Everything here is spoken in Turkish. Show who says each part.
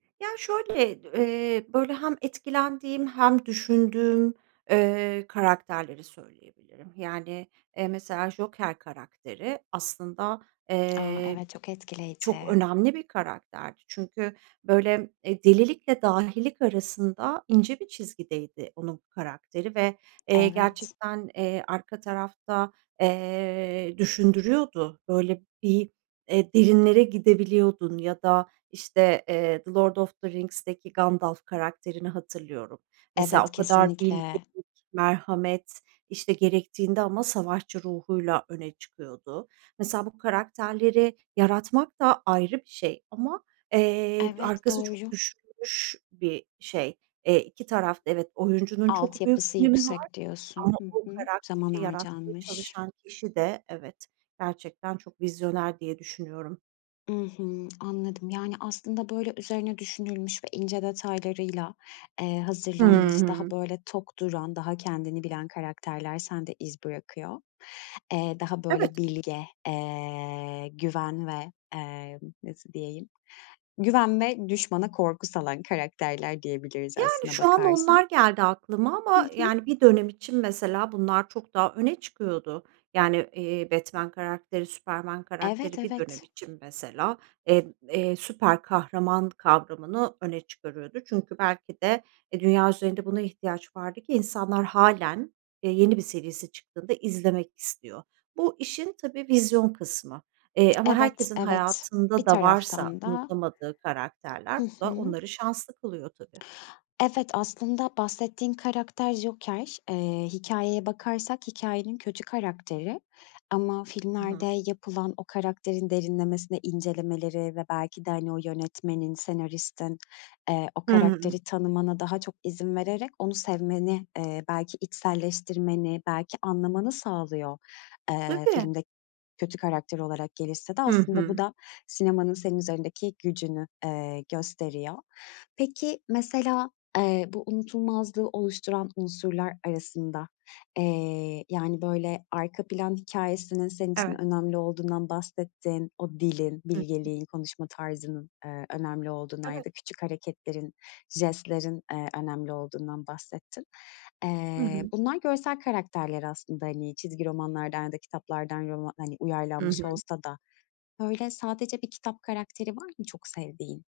Speaker 1: Ya şöyle, d eee, böyle, hem etkilendiğim hem düşündüğüm, eee, karakterleri söyleyebilirim. Yani, eee, mesela Joker karakteri aslında,
Speaker 2: A!
Speaker 1: eee,
Speaker 2: Evet, çok
Speaker 1: çok
Speaker 2: etkileyici.
Speaker 1: önemli bir karakterdi. Çünkü, böyle, eee, delilikle dahilik arasında ince bir çizgideydi onun karakteri ve, eee,
Speaker 2: Evet.
Speaker 1: gerçekten, eee, arka tarafta, eee, düşündürüyordu. Böyle bir, eee, derinlere gidebiliyordun ya da, işte, eee, The Lord of The Rings'teki Gandalf karakterini hatırlıyorum. Mesela
Speaker 2: Evet,
Speaker 1: o kadar bilgelik,
Speaker 2: kesinlikle.
Speaker 1: merhamet, işte, gerektiğinde ama savaşçı ruhuyla öne çıkıyordu. Mesela bu karakterleri yaratmak da ayrı bir şey ama, eee,
Speaker 2: Evet,
Speaker 1: arkası çok
Speaker 2: doğru.
Speaker 1: düşünülmüş bir şey. Eee, 2 taraf da, evet, oyuncunun çok büyük
Speaker 2: "Altyapısı
Speaker 1: önemi var
Speaker 2: yüksek" diyorsun.
Speaker 1: ama o
Speaker 2: Hı hı. Zaman
Speaker 1: karakteri yaratmaya
Speaker 2: harcanmış.
Speaker 1: çalışan kişi de Evet, gerçekten çok vizyoner diye düşünüyorum.
Speaker 2: I hı, anladım yani, aslında böyle üzerine düşünülmüş ve ince detaylarıyla, eee,
Speaker 1: Hı
Speaker 2: hazırlanmış, daha,
Speaker 1: hı.
Speaker 2: böyle, tok duran, daha kendini bilen karakterler sende iz bırakıyor. Eee, daha böyle
Speaker 1: Evet.
Speaker 2: bilge, eee, güven ve, emm, nasıl diyeyim, güven ve düşmana korku salan karakterler diyebiliriz
Speaker 1: Yani,
Speaker 2: aslına
Speaker 1: şu an
Speaker 2: bakarsan.
Speaker 1: onlar geldi aklıma
Speaker 2: Hı
Speaker 1: ama
Speaker 2: hı.
Speaker 1: yani bir dönem için mesela bunlar çok daha öne çıkıyordu. Yani, iii, Batman karakteri, Superman
Speaker 2: Evet,
Speaker 1: karakteri bir dönem
Speaker 2: evet.
Speaker 1: için mesela, emm, eee, süper kahraman kavramını öne çıkarıyordu. Çünkü belki de, e, dünya üzerinde buna ihtiyaç vardı ki insanlar hâlen, eee, yeni bir serisi çıktığında izlemek istiyor. Bu işin, tabii, vizyon kısmı, eee, ama
Speaker 2: Evet,
Speaker 1: herkesin
Speaker 2: evet
Speaker 1: hayatında
Speaker 2: bir
Speaker 1: da varsa
Speaker 2: taraftan da
Speaker 1: unutamadığı
Speaker 2: Hı
Speaker 1: karakterler bu da
Speaker 2: hı.
Speaker 1: onları şanslı kılıyor tabii.
Speaker 2: Evet, aslında bahsettiğin karakter Joker. Eee, hikâyeye bakarsak hikâyenin kötü karakteri ama
Speaker 1: Hı
Speaker 2: filmlerde
Speaker 1: hı.
Speaker 2: yapılan o karakterin derinlemesine incelemeleri ve belki de, hani, o yönetmenin, senaristin, eee, o
Speaker 1: Hı hı, hı.
Speaker 2: karakteri tanımana daha çok izin vererek onu sevmeni, eee, belki içselleştirmeni, belki anlamanı sağlıyor, eee,
Speaker 1: Tabii.
Speaker 2: filmde kötü karakter olarak gelişse de.
Speaker 1: Hı
Speaker 2: Aslında bu
Speaker 1: hı.
Speaker 2: da sinemanın senin üzerindeki gücünü, eee, gösteriyor. Peki, mesela, eee, bu unutulmazlığı oluşturan unsurlar arasında, eee, yani, böyle, arka plan hikâyesinin senin için
Speaker 1: Evet.
Speaker 2: önemli olduğundan bahsettin, o dilin,
Speaker 1: Hı hı.
Speaker 2: bilgeliğin, konuşma tarzının, eee, önemli olduğundan ya
Speaker 1: Evet.
Speaker 2: da küçük hareketlerin, jestlerin, eee, önemli olduğundan bahsettin.
Speaker 1: Hı
Speaker 2: Eee,
Speaker 1: hı.
Speaker 2: bunlar görsel karakterler aslında, hani, çizgi romanlardan ya da kitaplardan roma hani,
Speaker 1: Hı
Speaker 2: uyarlanmış
Speaker 1: hı.
Speaker 2: olsa da, böyle, sadece bir kitap karakteri var mı çok sevdiğin?